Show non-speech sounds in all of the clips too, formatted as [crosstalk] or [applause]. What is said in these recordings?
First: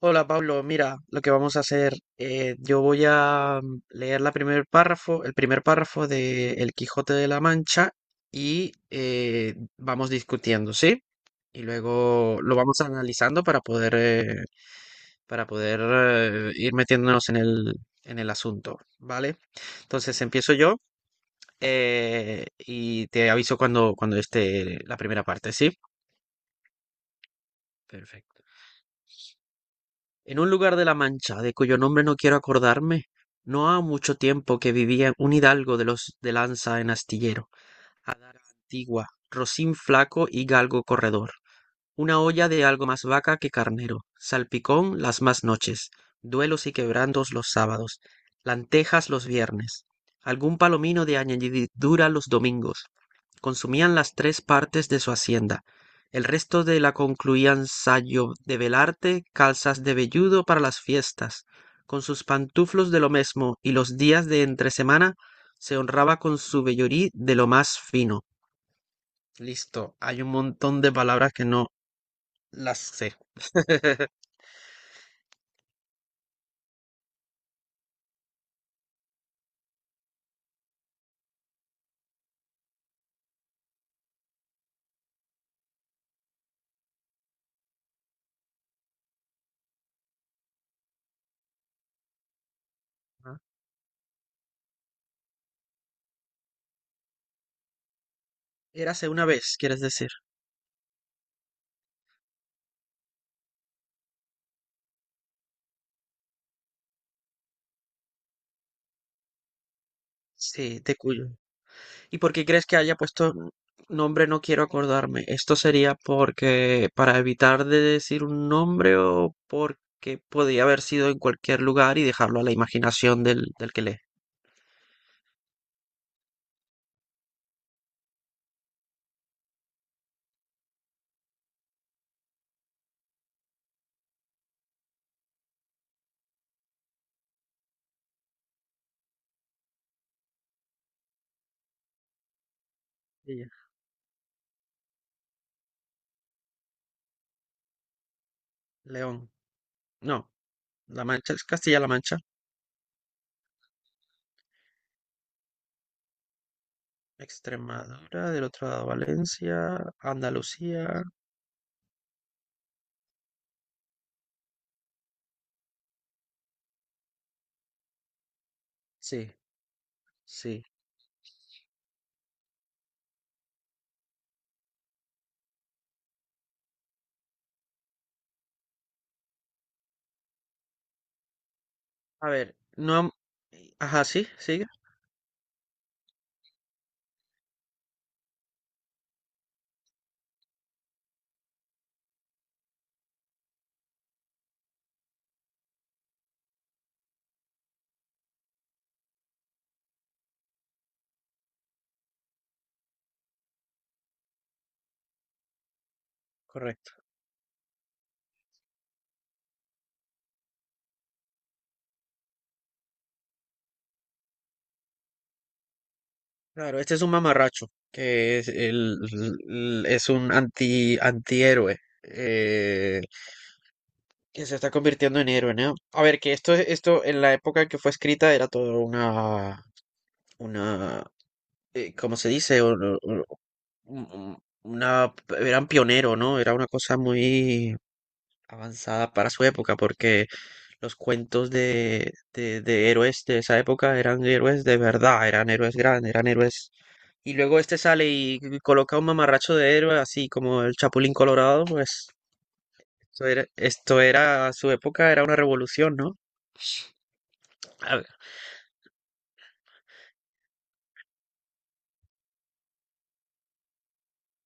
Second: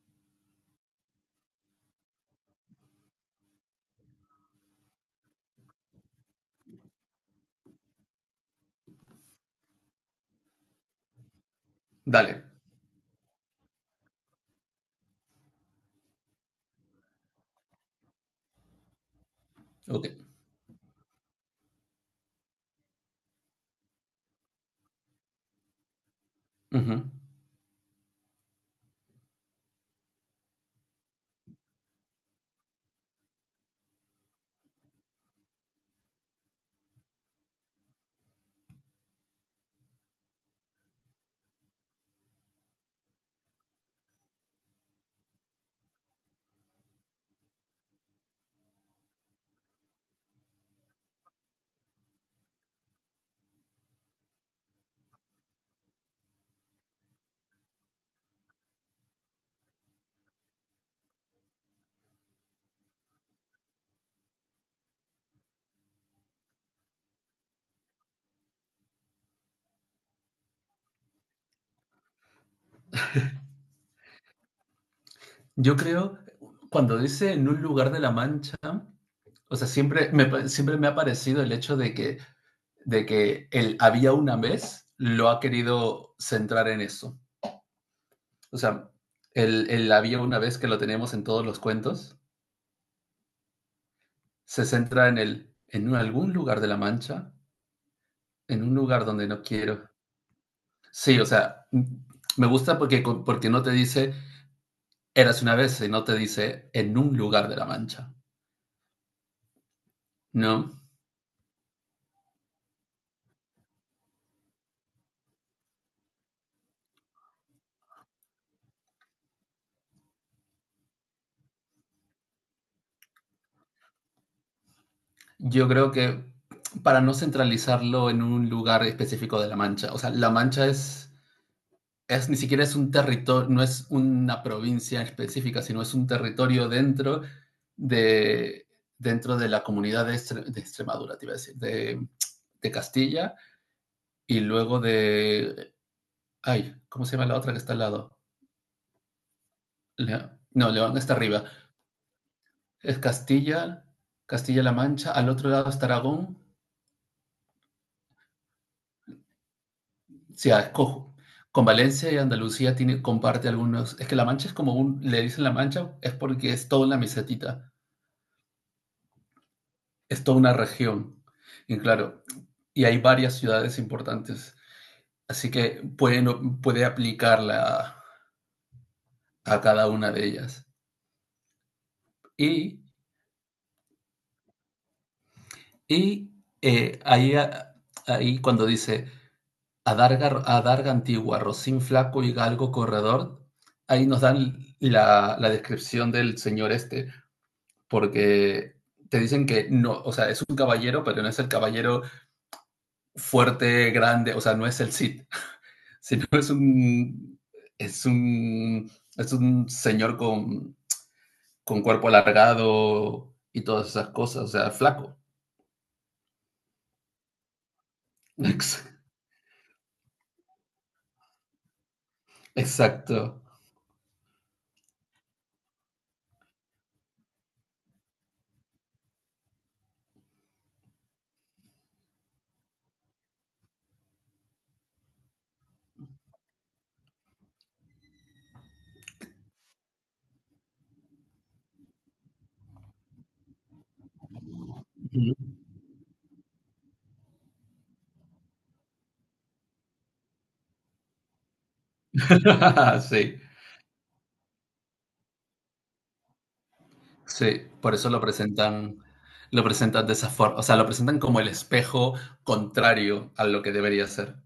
Hola Pablo, mira, lo que vamos a hacer, yo voy a leer la primer párrafo, el primer párrafo de El Quijote de la Mancha y vamos discutiendo, ¿sí? Y luego Dale, lo vamos analizando para poder ir metiéndonos en el asunto, ¿vale? Entonces ok. empiezo yo y te aviso cuando esté la primera parte, ¿sí? Ujú. Perfecto. En un lugar de la Mancha, de cuyo nombre no quiero acordarme, no ha mucho tiempo que vivía un hidalgo de los de lanza en astillero, adara antigua, rocín flaco y galgo corredor, una olla de algo más vaca que carnero, salpicón las más noches, duelos y quebrantos los sábados, lantejas los viernes, algún palomino de añadidura los domingos, consumían las tres partes de su hacienda. El resto de la concluían sayo de velarte, calzas de velludo para las fiestas. Con sus pantuflos de lo mesmo y los días de entre semana se honraba con su vellorí de lo más fino. Listo, hay un montón de palabras que no las sé. [laughs] Yo creo, cuando dice en un lugar de la Mancha, o sea, siempre me, siempre me ha parecido el hecho de que el había una vez lo ha querido centrar en eso. O sea, el había una vez que lo tenemos en todos los cuentos, Ajá. se centra en el, en algún lugar de la Mancha, en un lugar Érase una donde no vez, quieres quiero. decir. Sí, o sea, me gusta porque, porque no te dice eras una vez, sino te dice en un lugar de la Mancha, ¿no? Sí, de Cuyo. ¿Y por qué crees que haya puesto nombre? No quiero acordarme. ¿Esto sería porque para evitar de decir un nombre o porque podía haber sido en cualquier lugar y dejarlo a la imaginación del que lee? Yo creo que para no centralizarlo en un lugar específico de La Mancha, o sea, La Mancha es ni siquiera es un territorio, no es una provincia específica, sino es un territorio de, dentro de la comunidad de, de Extremadura, te iba a decir, de Castilla Ella. y luego de, ay, ¿cómo se llama la otra que está al lado? León. No. Le- no, León La está Mancha es arriba. Castilla-La Mancha. Es Castilla, Castilla-La Mancha, al otro lado está Aragón. Extremadura, del otro lado Valencia, Sí, ah, es Andalucía. cojo. Con Valencia y Andalucía tiene, comparte algunos. Es que La Mancha es como un, le dicen La Mancha, es porque es toda una mesetita, Sí, es toda una sí. región. Y claro, y hay varias ciudades importantes. Así que puede, puede aplicarla a cada una de ellas. A ver, Y, no. Ajá, sí, sigue. y ahí, ahí cuando dice Adarga, Adarga Antigua, Rocín Flaco y Galgo Corredor, ahí nos dan la, la descripción del señor este porque te dicen que no, o sea, es un caballero, pero no es el caballero fuerte, grande, o sea, no es el Cid, [laughs] sino es Correcto. un, es un, es un señor con cuerpo alargado y todas esas cosas, o sea, flaco. Claro, este es un mamarracho, que es, el- es un antihéroe, Exacto. que se está convirtiendo en héroe, ¿no? A ver, que esto en la época en que fue escrita era todo una, ¿cómo se dice? Un- Una, eran pionero, ¿no? Era una cosa muy avanzada para su época, porque los cuentos de héroes de esa época eran héroes de verdad, eran [laughs] héroes grandes, eran héroes. Y luego este sale y coloca un mamarracho de héroe, así como el Chapulín Colorado, pues Sí, esto era, a su época era una revolución, ¿no? sí, por A ver, eso lo presentan de esa forma, o sea, lo presentan como el espejo contrario a lo que debería ser.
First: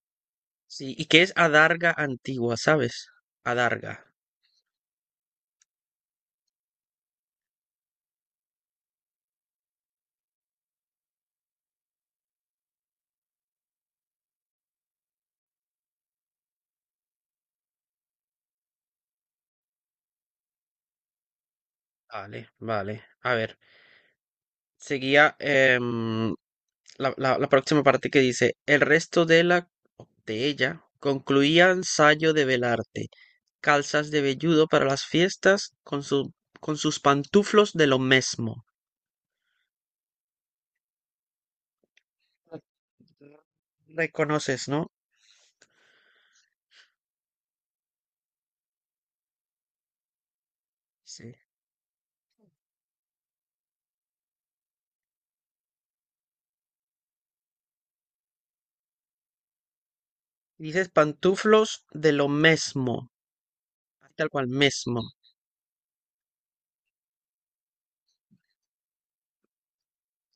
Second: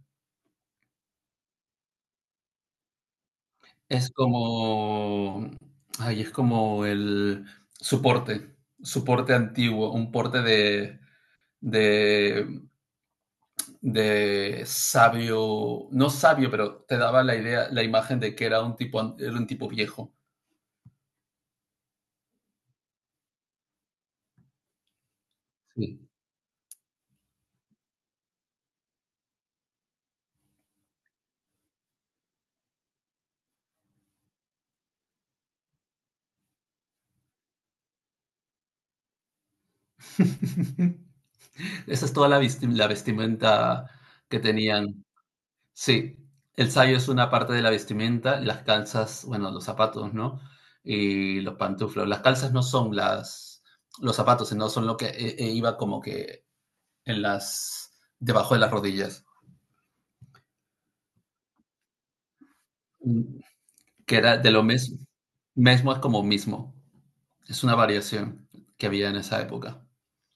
sí, ¿y qué es adarga antigua, sabes? Adarga. Es como, ay, es como el soporte, soporte antiguo, un porte de, de sabio, no sabio, pero te daba la idea, la imagen de que era un tipo, era un tipo viejo. Vale, vale. A ver, seguía Sí. La próxima parte que dice, el resto de la, de ella concluían sayo de velarte, calzas de velludo para las fiestas con sus pantuflos de lo mismo. [laughs] Esa es toda la, la vestimenta que Reconoces, ¿no? tenían. Sí, el sayo es una parte de la vestimenta, las calzas, bueno, los zapatos, ¿no? Sí. Y los pantuflos. Las calzas no son las, los zapatos, sino son lo que iba como que en las, debajo de las rodillas. Dices pantuflos de lo mesmo, Mm, que tal era cual, de lo mismo. mesmo. Mesmo es como mismo, es una variación que había en esa época.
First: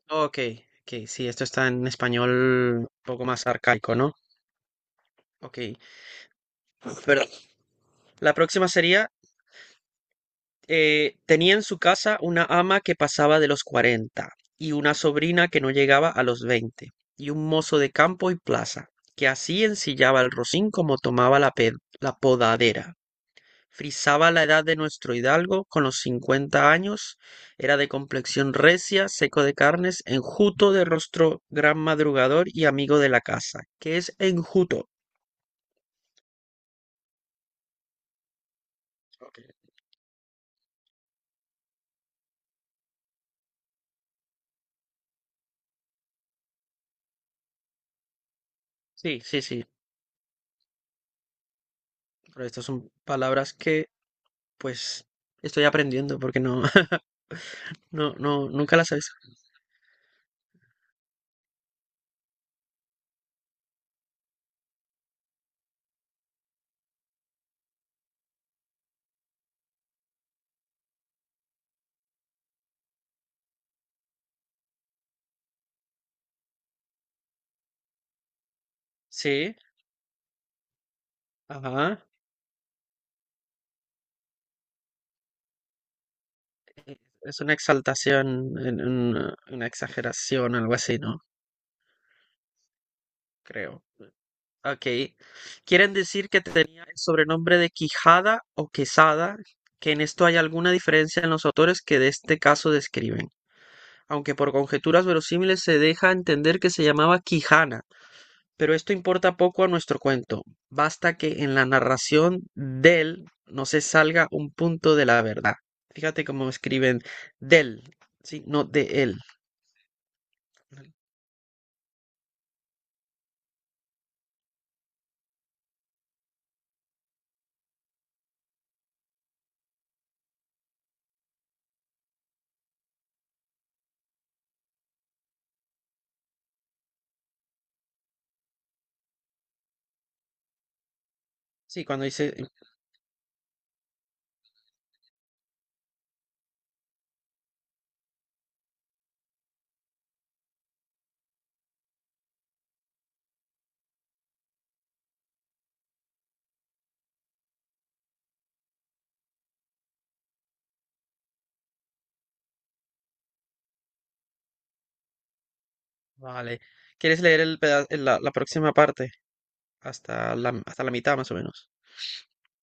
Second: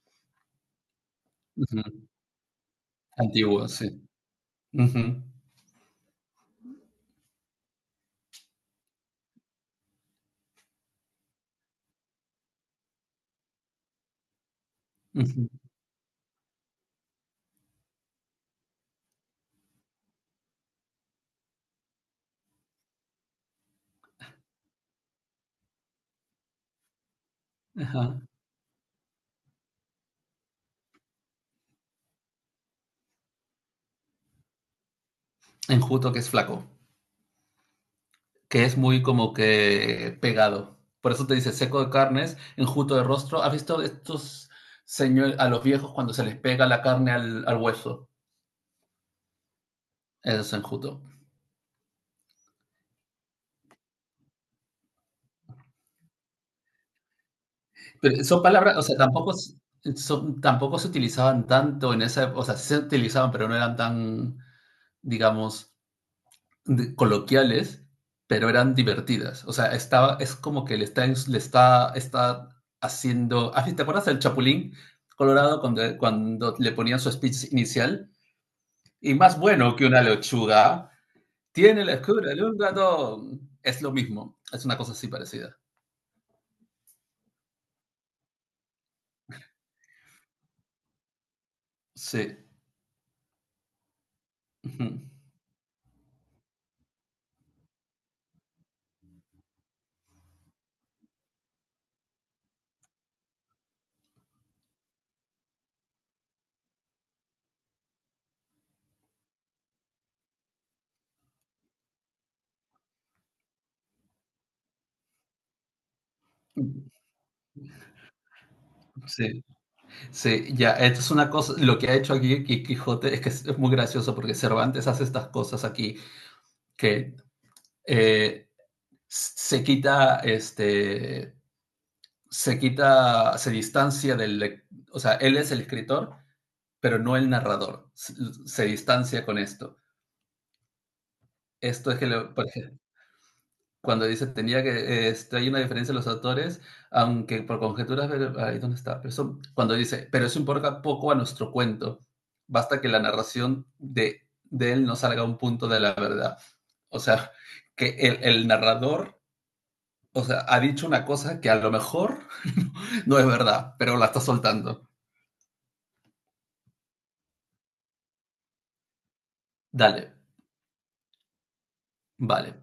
Ok, ok, sí, esto está en Ujú. español un poco más Antiguo, sí. arcaico, ¿no? Ujú, Ok, perdón. La próxima sería, tenía en su casa una ama que pasaba de los 40 y una sobrina ujú, que no llegaba a los 20 y un mozo de campo y plaza que así ensillaba el rocín como tomaba la podadera. Frisaba la edad de nuestro hidalgo con los cincuenta años, era de ajá. complexión recia, seco de carnes, enjuto de rostro, gran madrugador y amigo de la casa. ¿Qué es enjuto? Enjuto, que es flaco, que es muy como Ok. que pegado. Por eso te dice seco de carnes, enjuto de rostro. ¿Has visto estos señores, a los viejos cuando se les pega la carne al, al hueso? Sí, sí, sí, Eso es enjuto. pero estas son palabras que pues estoy aprendiendo porque no, [laughs] Pero son no, nunca palabras, o las he sea, visto. tampoco, son, tampoco se utilizaban tanto en esa, o sea, sí se utilizaban, pero no eran tan, digamos, coloquiales, pero eran divertidas. O sea, estaba, es como que le está, le está, está haciendo. Ah, sí, ¿te acuerdas del Chapulín Colorado cuando, cuando le ponían su speech inicial? Y más Sí, bueno que una lechuga, tiene la ajá, escura de un ratón. Es lo mismo, es una cosa así parecida. es una exaltación, una exageración, algo así, ¿no? Sí. Creo. Ujú. Ok. Quieren decir que tenía el sobrenombre de Quijada o Quesada, que en esto hay alguna diferencia en los autores que de este caso describen, aunque por conjeturas verosímiles se deja entender que se llamaba Quijana, pero esto importa poco a nuestro cuento. Basta que en la narración del no se salga un punto de la verdad. Fíjate cómo escriben del, sí, no de él. Sí, sí, ya, esto es una cosa, lo que ha hecho aquí Quijote es que es muy gracioso porque Cervantes hace estas cosas aquí que eh, se quita, este, se quita, se distancia del, o sea, él es el escritor, pero no el narrador. Se distancia con esto. Sí, Esto es cuando que, dice, por ejemplo, cuando dice tenía que, este, hay una diferencia en los autores, aunque por conjeturas, ahí dónde está, pero cuando dice, pero eso importa poco a nuestro cuento. Basta que la narración de él no salga a un punto de la verdad. O sea, que el narrador. O sea, ha dicho una cosa que a lo mejor [laughs] no es verdad, pero la está soltando. vale. ¿Quieres leer la próxima parte? Dale, Hasta hasta la mitad más o menos. vale.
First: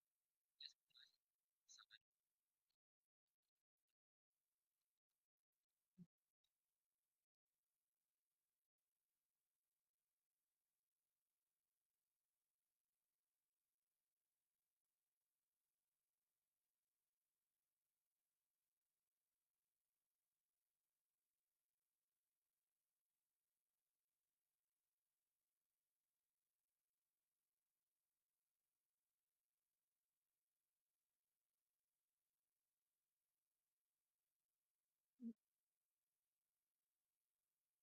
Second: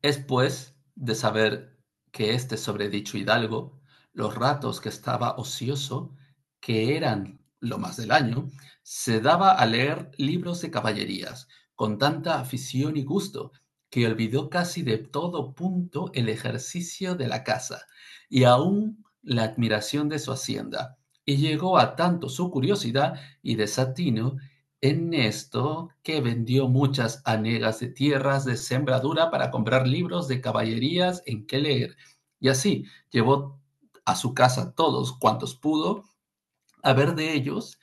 Es pues de saber que este sobredicho hidalgo, los ratos que estaba ocioso, que eran lo más del año, se daba a leer libros de caballerías, con tanta afición y gusto, que olvidó casi de todo punto el ejercicio de la casa y aún la admiración de su hacienda, y llegó a tanto su curiosidad y desatino en esto, que vendió muchas hanegas de tierras de sembradura para comprar libros de caballerías en que leer, y así llevó a su casa todos cuantos pudo a ver de ellos,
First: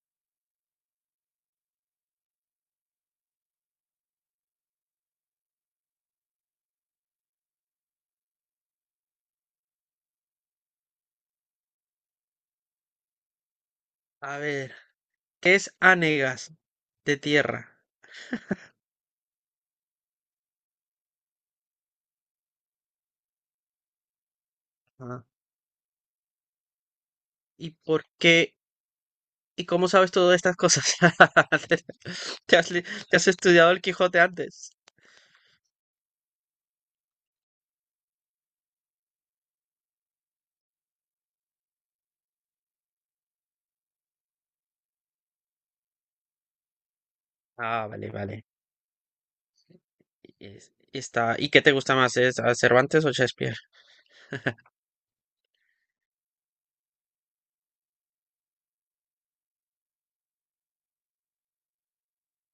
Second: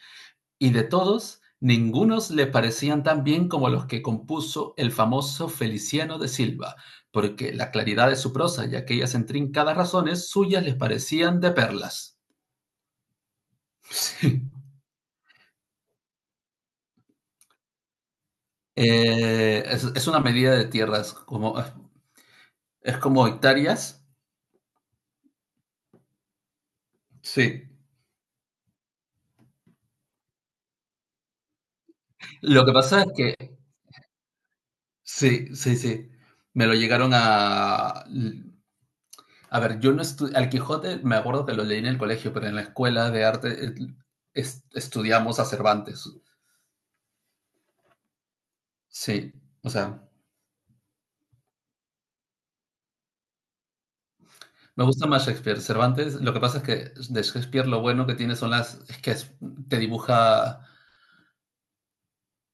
y de todos ningunos le parecían tan bien como los que compuso el famoso Feliciano de Silva, porque la claridad de su prosa y aquellas intrincadas razones suyas les parecían de perlas. A [laughs] ver, ¿qué es anegas de tierra? Sí. Es una medida de tierras, como, es como hectáreas. Ajá. Sí. ¿Y por qué? ¿Y cómo sabes todas estas cosas? [laughs] ¿Te Lo has, que pasa es te has que... estudiado el Quijote antes? Sí, sí, sí. Me lo llegaron a... A ver, yo no estudié... Al Quijote me acuerdo que lo leí en el colegio, pero en la escuela de arte estudiamos a Cervantes. Ah, vale, vale. Sí, o sea, Y, y está, ¿y qué te gusta más? ¿Es a Cervantes o Shakespeare? me gusta más Shakespeare. Cervantes, lo que pasa es que de Shakespeare lo bueno que tiene son las... Es que te dibuja,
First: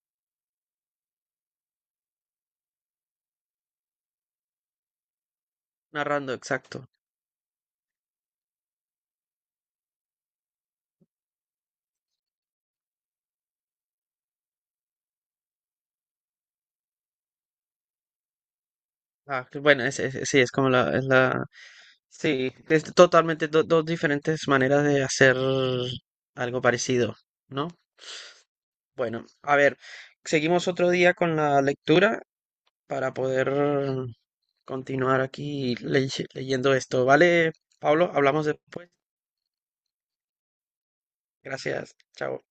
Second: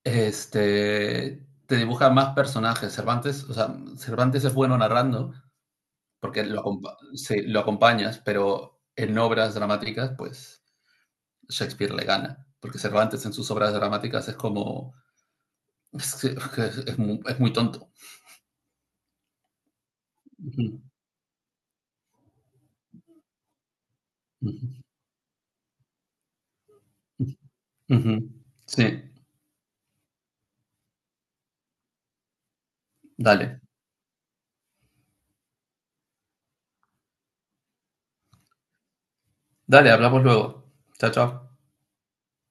este... Te dibuja más personajes. Cervantes, o sea, Cervantes es bueno narrando, Narrando, porque lo, exacto. sí, lo acompañas, pero en obras dramáticas, pues Shakespeare le gana, porque Cervantes en sus obras dramáticas es como, es, es es muy tonto. Ah, que bueno, sí, es como Ujú, es la, sí, es totalmente dos diferentes ujú, maneras de hacer algo parecido, ¿no? ujú. Sí, Bueno, a ver, seguimos otro día con la lectura para poder dale, continuar aquí leyendo esto, ¿vale, Pablo? Hablamos después. dale, hablamos luego. Chao, chao. Gracias, chao.